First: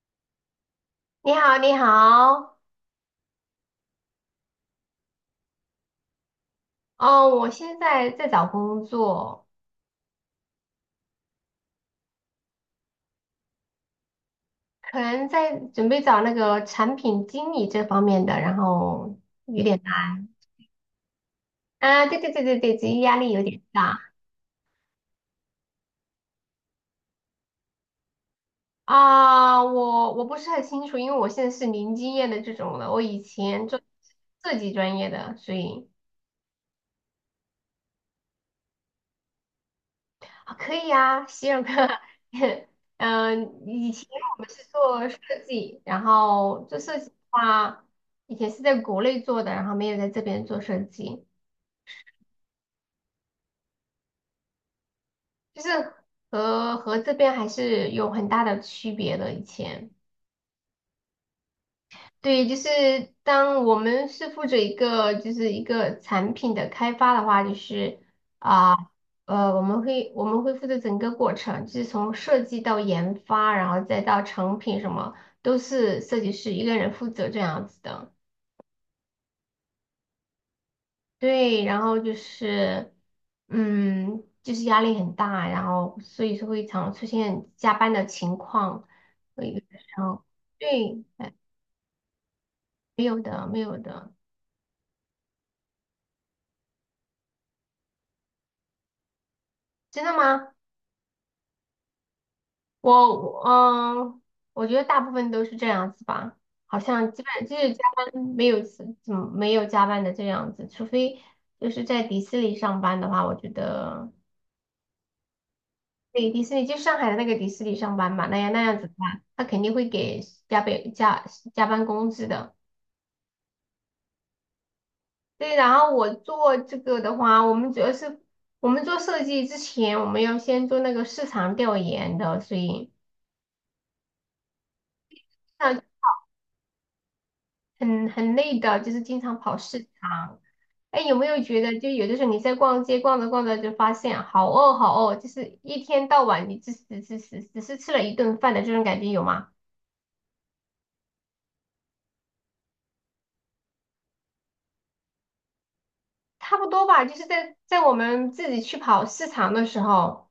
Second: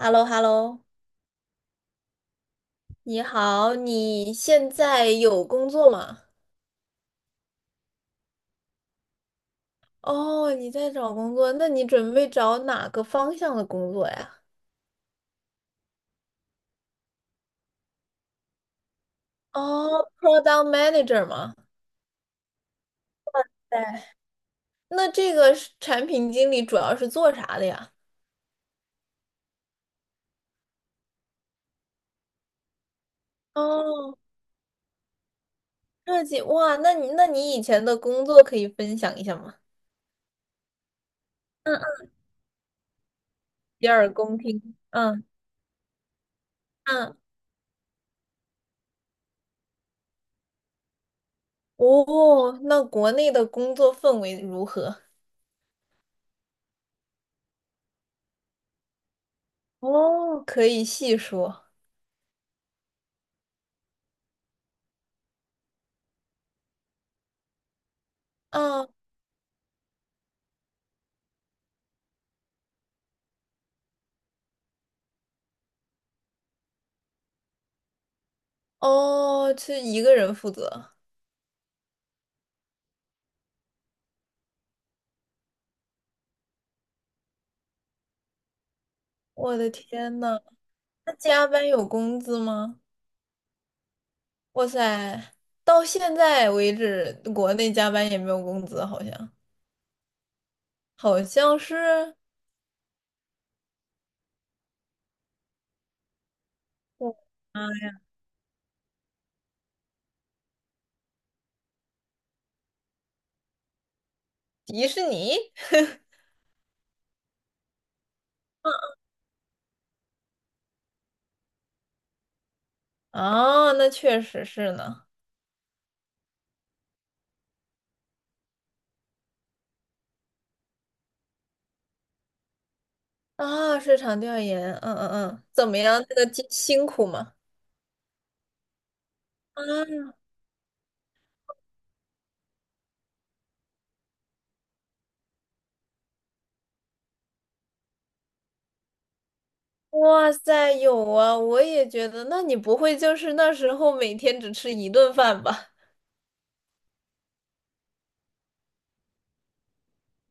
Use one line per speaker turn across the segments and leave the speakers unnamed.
h e l l o h e l l o
你好，你好。
你好，你现在有工作吗？
哦，我现在在找工作，
哦，你在找工作，那你准备找哪个方向的工作呀？
可能在准备找那个产品经理这方面的，然后有点
哦
难。
，Product Manager 吗？
啊，对对对对对，职业压力有点大
对。那这个是产品经理主要是做啥的呀？
啊。我不是很清楚，因为我现在是零经验的这种的，我以前做
哦，
设计专业的，所以。
设计，哇，那你以前的工作可以分享一下吗？
啊，可以啊，希尔哥，
嗯嗯，
嗯，
洗
以前
耳恭
我们是
听。
做设
嗯
计，然后做设计的
嗯，
话，以前是在国内做的，然后没有在这边做设计，
哦，那国内的工作氛围如何？
就是和这边还是有很大的区别的。以前，
哦，可以细说。
对，就是当我们是负责一个就是一个产品的开发的话，就是
啊
我们会负责整个过程，就是从设计到研发，然后再到成品什么，都是设计师一个人负责这样子的。
哦，是一个人负责。
对，然后就是，就是压力很大，然后所以说会常出现加班的情况，会有
我的
的时
天
候，
呐，
对，
那
哎，
加班有工资吗？
没有的，没有的，
哇塞，到现在为止，国内加班也没有工资，好像
真的吗？
好像是
我嗯，我觉得大部分都是这样子吧，好像基
我
本就是加班没有怎么没有加班的这样子，除非就是在迪士尼上班的话，我觉得
迪士尼
对迪士尼就上海的那个迪士尼上班嘛，那样那样子的话，他肯定会给加倍加班工资的。
啊，那确实是呢。
对，然后我做这个的话，我们主要是我们做设计之前，我们要先做那个市场调研的，所以
啊，市场调研，嗯嗯嗯，怎么
那
样？这个辛苦吗？
很累的，就是经常跑市
啊，
场。哎，有没有觉得，就有的时候你在逛街逛着逛着就发现好饿好饿，就是一天到晚你只是吃了一顿饭的这种感觉有吗？
哇塞，有啊，我也觉得。那你不会就是那时候每天只吃一顿饭吧？
差不多吧，就是在我们自己去跑市场的时候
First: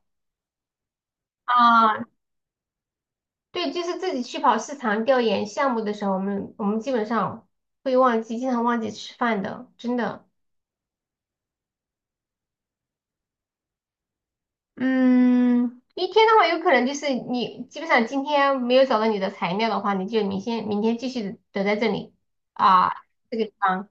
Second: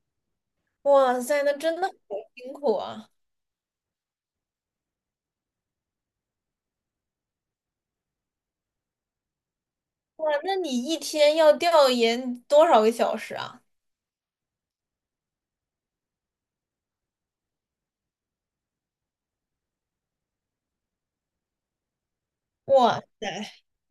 哇塞，那真的好
啊，
辛苦啊！
对，就是自己去跑市场调研项目的时候，我们基本上会忘记，经常忘记吃饭的，真的。
哇，那你一天要调研多少个小时啊？
嗯，一天的话，有可能就是你基本上今天没有找到你的材料的话，你就明天继续等在这里啊
哇
这个地
塞，
方。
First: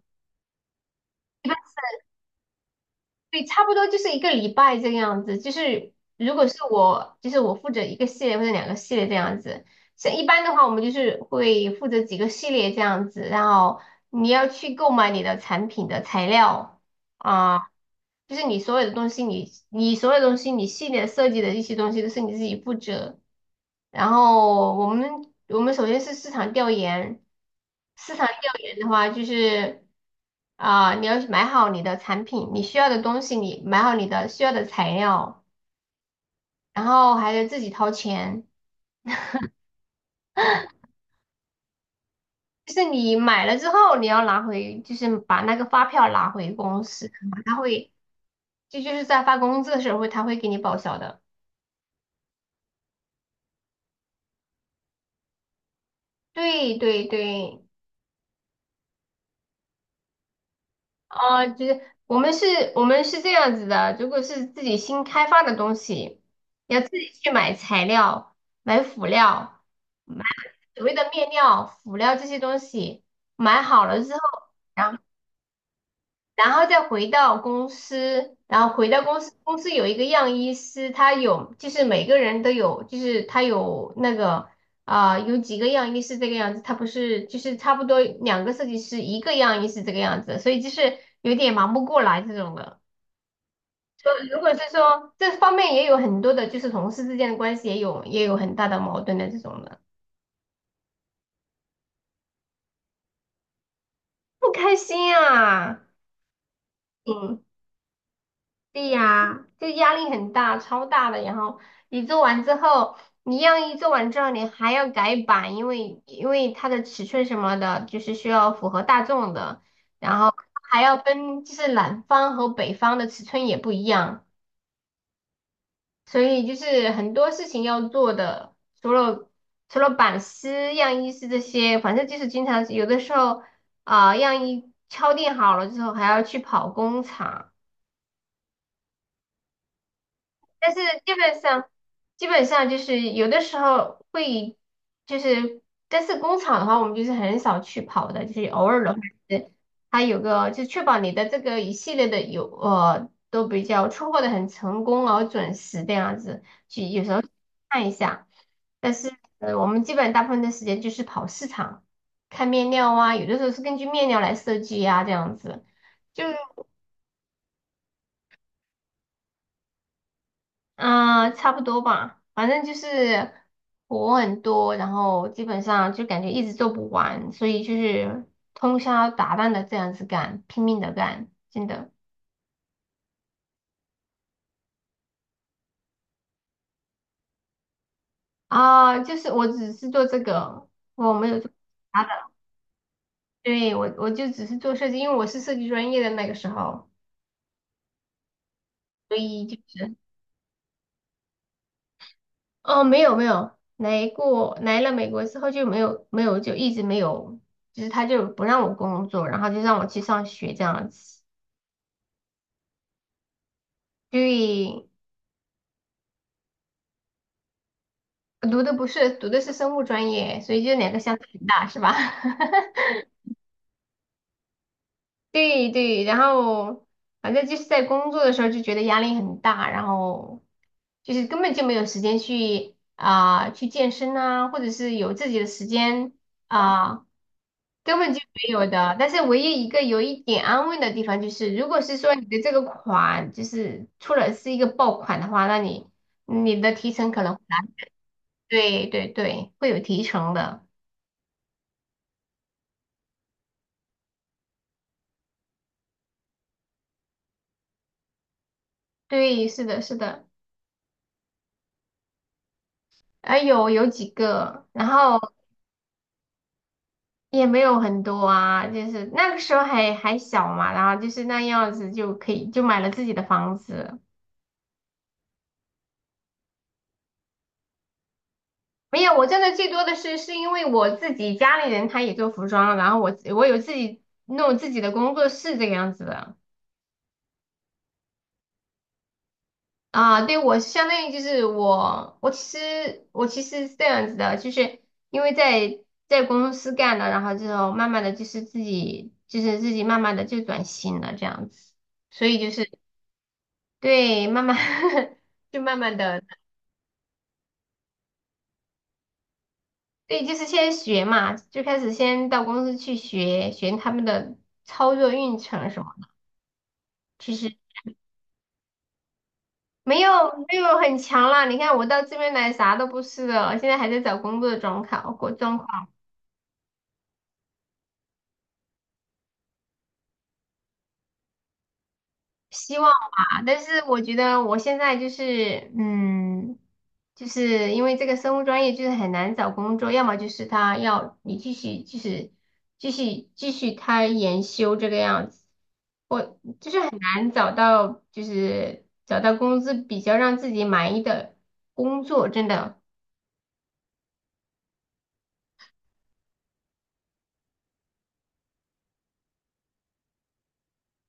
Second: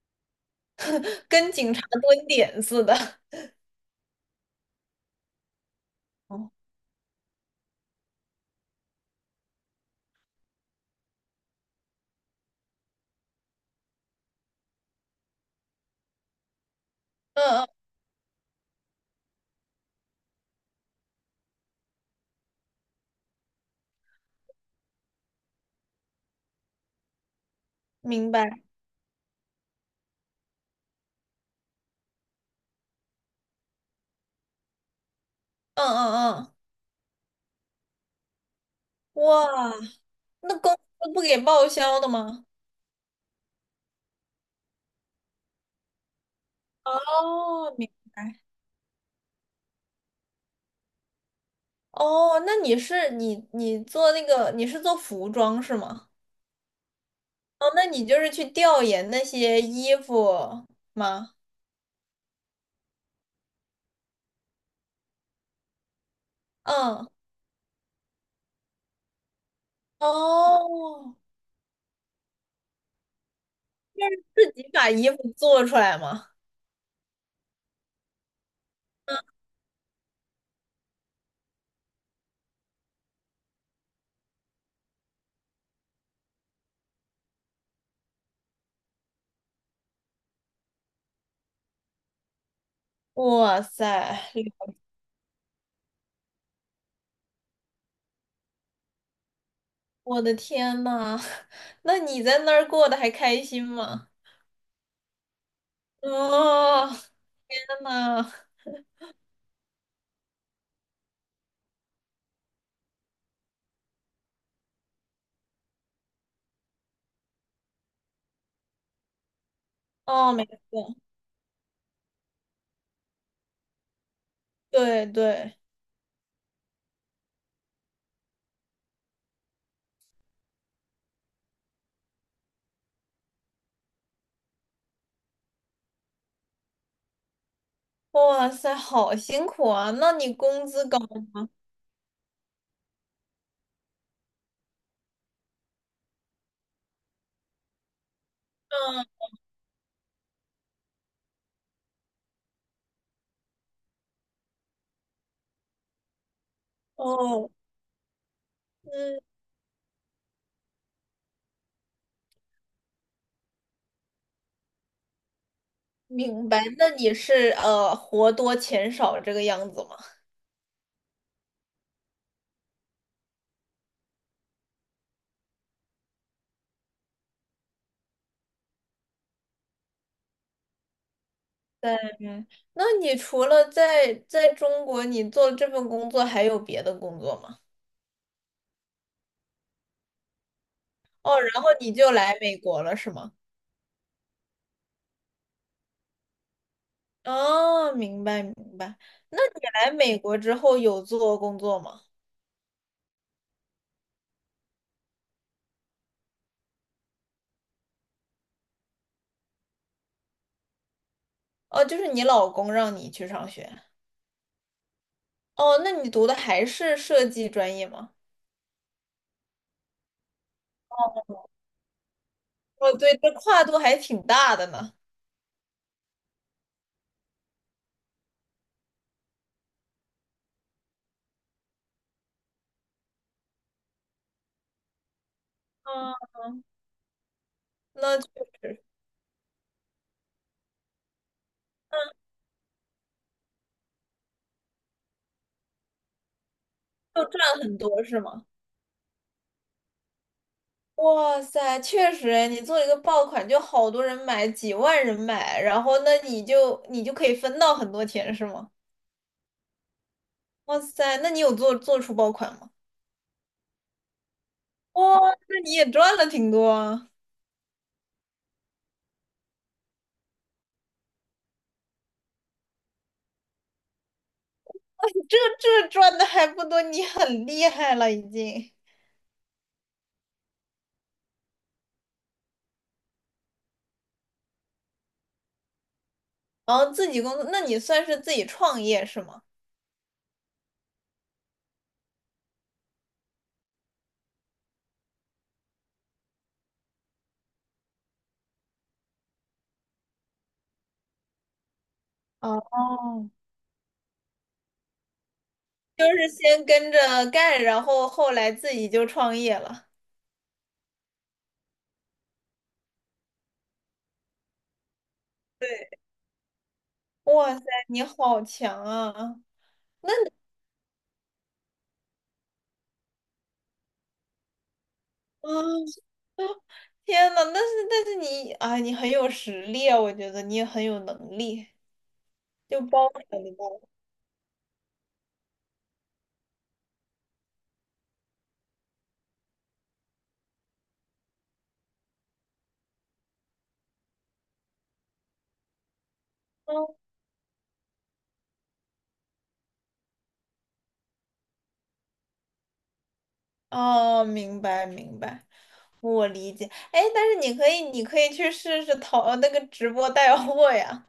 跟警察蹲点似的。
对，差不多就是一个礼拜这个样子。就是如
哦
果是我，就是我负责一个系列或者两个系列这样子。像一般的话，我们就是会负责几个系列这样子，然后你要去购买你的产品的材料
嗯
啊，
嗯，
就是你所有的东西你所有东西，你系列设计的一些东西都是你自己负责。然后我们首先是市场调研，市场
明
调
白。
研的话就是啊、你要买好你的产品，你需要的东西，你买好你的需要的材料，
嗯嗯嗯，
然后还得自己掏钱。
哇，那公司不给报销的吗？
就是你买了之后，你要拿回，就是把那个发票拿回公司，他
哦，明
会，
白。
这就是在发工资的时候会，他会给你报销的。
哦，那你是你做那个你是做服装是吗？
对对对，
哦，那你就是去调研那些衣服吗？
哦，就是我们是，我们是这样子的，如果是自己新开发的东西，要自
嗯，
己去买材料、买辅料、买所谓的
哦，
面料、辅料这些东西，买好了之后，
自己把
然后。
衣服做出来吗？
然后再回到公司，然后回到公司，
嗯
公司有一个样衣师，他有就是每个人都有，就是他有那个啊、有几个样衣是这个样子，他不是就是差不多两个设计师一个样衣是这个样子，所以就是有点忙不过来这种的。
哇塞，
如果是说这方面也有很多的，就是同事之间的关系也有很大的矛盾的这种的，
我的天呐，那你在那儿过得还开心吗？
不开心啊，
哦，
嗯。
天呐，
对呀，就压力很大，超大的。然后你做完之后，你样衣做完之后，你还要改版，因为它的尺寸什么的，就是需要符合大众的，然
哦，
后
没事，
还要分，就是南方和北方的尺寸也不一样，
对对，
所以就是很多事情要做的，除了除了版师、样衣师这些，反正就是经常有的时候啊、样衣敲定好了之后，还要去跑工厂。
哇塞，好辛苦啊！那你工
但是
资高
基
吗？
本上，基本上就是有的时候会，就是，但是工厂的话，我们就是很少去跑的，就是偶尔的话，是它有个就确保你的这个一系列的有都比较出货的很成功而准时这样子，去有时候
哦，
看一下。但是
嗯，
我们基本大部分的时间就是跑市场，看面料啊，有的时候是根据面料来设计啊，这样子。就
明白。那你是活多钱少这个样子吗？
啊，差不多吧，反正就是活很多，然后基本上就感觉一直做不完，所以就是通宵达旦的这样子干，拼命的干，真的
嗯，那你除了在中国，你做这份工作还有别的工作吗？
啊，就是我只是做这个，我没有
哦，
做其
然后你
他的，
就来美国了，是吗？
对，我就只是做设计，因为我是设计专业的那个时候，
哦，明白明白。
所
那
以就
你来
是
美国之后有做工作吗？
哦，没有没有，来过来了美国之后就没有没有就一直没有，就是他就不让我工作，然后就让我去上学这样子。
哦，就是你老公让你去上学。
对，
哦，那你读的还是设计专业吗？
读的不是，读的是生物专业，所以就两个相差很大，是吧？
哦，对，这跨度还挺大的呢。
对对，然后反正就是在工作的时候就觉得压力很大，然后就是根本就没有时间去啊、去健身啊，或者是有自己的时间
嗯，
啊、根本
那
就
确
没有
实
的。但是唯一一个有一点安慰的地方就是，如果是说你的这个款就是出了是一个爆款的话，那你的提成可
就
能
赚
会拿，
很多是吗？
对对对，会有提成的。
哇塞，确实诶，你做一个爆款，就好多人买，几万人买，然后那你就可以分到很多钱是吗？
对，是的，是的。
哇塞，那你有做出爆款吗？
啊，有几个，然
哇，
后
那你也赚了挺多啊。
也没有很多啊，就是那个时候还小嘛，然后就是那样子就可以就买了自己的房子。
这这赚的还不多，你很厉害了已经。
没有，我挣的最多的是因为我自己家里人他也做服装，然后我有自己弄自己的工作室这个样子的
然后自己工作，那你算是自己创业是吗？
啊。对，我相当于就是我其实是这样子的，就是因为在公司干了，然后之后慢慢的就是自己慢慢的就转型了这样子。所以就是
哦，
对，慢慢 就慢慢
就
的，
是先跟着干，然后后来自己就创业了。
对，就是先学嘛，就开始先到公司去学学他们的操作运程什么的。其
哇
实
塞，你好强啊！
没有没有很强啦，你看我到这边来啥都不是的，现在还在找工作的状况，过
啊，
状况，
天呐，那是但是你啊，你很有实力啊，我觉得你也很有能力，
希
就
望
包括
吧。
你
但是
的。
我觉得我现在就是就是因为这个生物专业就是很难找工作，要么就是他要你继续就是继续开研修这个样子。就是
嗯，
很难找到，就是找到工资比较让自己满意的工作，真的。
哦，明白明白，我理解。哎，但是你可以，你可以去试试淘那个直播带货呀。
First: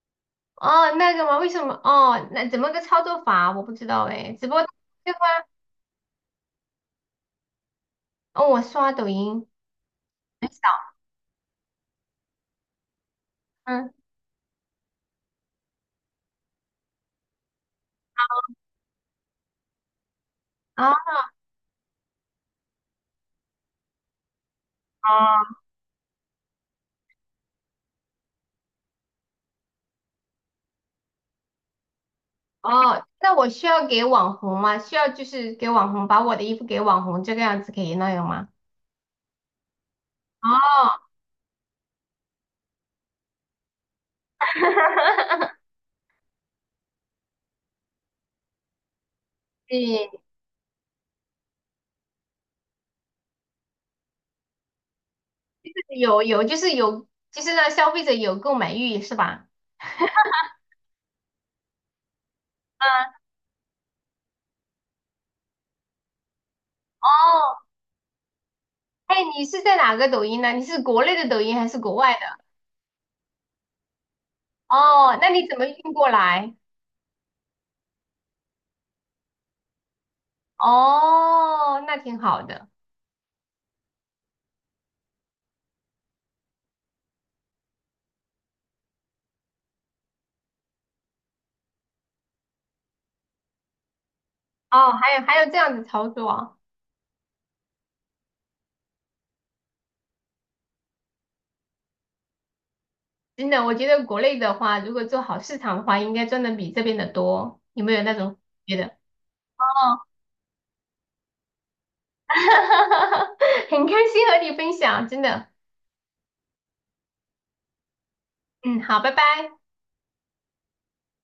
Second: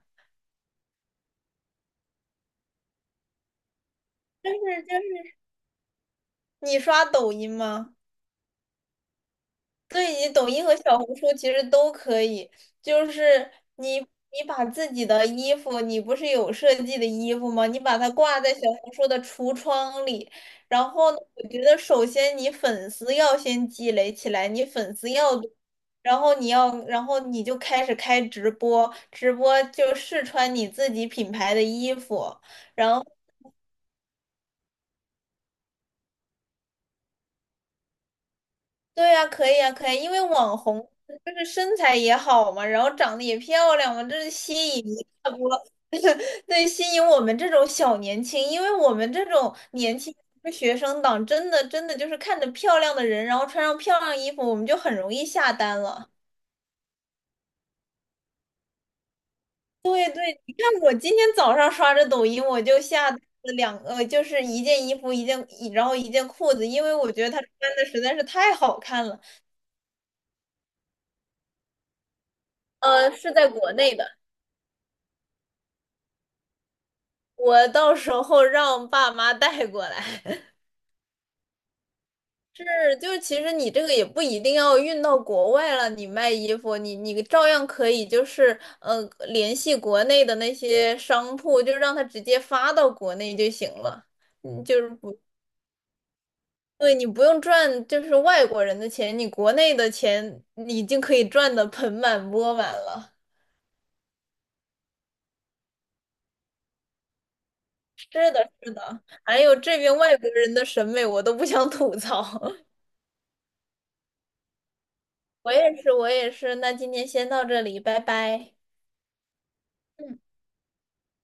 哦，那个吗？为什么？哦，那怎么个操作法？我不知道哎，直
就
播
是
对方，
是。你刷抖音吗？
哦，我刷抖音，
对，你抖音和小红书其实都可以，就是
嗯，
你把自己的衣服，你不是有设计的衣服吗？你把它挂在小红书的橱窗里，然
啊，
后呢，我觉得首先你粉丝要先积累起来，你粉丝要多，
哦，
然后你要，然后你就开始开直播，直播就试穿你自己品牌的衣服。然
哦
后。
那我需要给网红吗？需要就是给网红，把我的衣服给网红，这个样子可以那样吗？
对呀，可以啊，可以，因为
哦，
网红就是身材也好嘛，然后长得也漂亮嘛，这是吸引一 大波，对，吸引我们这种小年轻，因为我们这种年
对，
轻的学生党，真的就是看着漂亮的人，然后穿上漂亮衣服，我们就很容易下单了。
有有，就是有，就是让消费者有购买欲，是吧？
你看我今天早上刷着抖音，我就下
嗯，
单了两，就是一件衣服，一件，然后一件裤子，因为
哦，
我觉得她穿的实在是太好看
哎，
了。
你是在哪个抖音呢？你是国内的抖音还是国外的？
是在国内的。
哦，那你怎么运过来？
我到时候让爸妈带过来，
哦，那挺好
是
的。
就其实你这个也不一定要运到国外了，你卖衣服，你你照样可以就是联系国内的那些商铺，就让他直接发到国内就行了。嗯，就是
哦，还
不
有还有这样子操作啊，
对，你不用赚就是外国人的钱，你国内的钱你已经可以赚的盆满钵满了。
真的，我觉得国内的话，如果做好市场的话，应该赚的比这边的多。有没有那
是
种
的，是
觉得？
的，还有这
哦，
边外国人的审美我都不想吐槽。
很开心和你分享，真的。
我也是，我也是。那今天先到这里，拜拜。
嗯，好，拜拜。
嗯。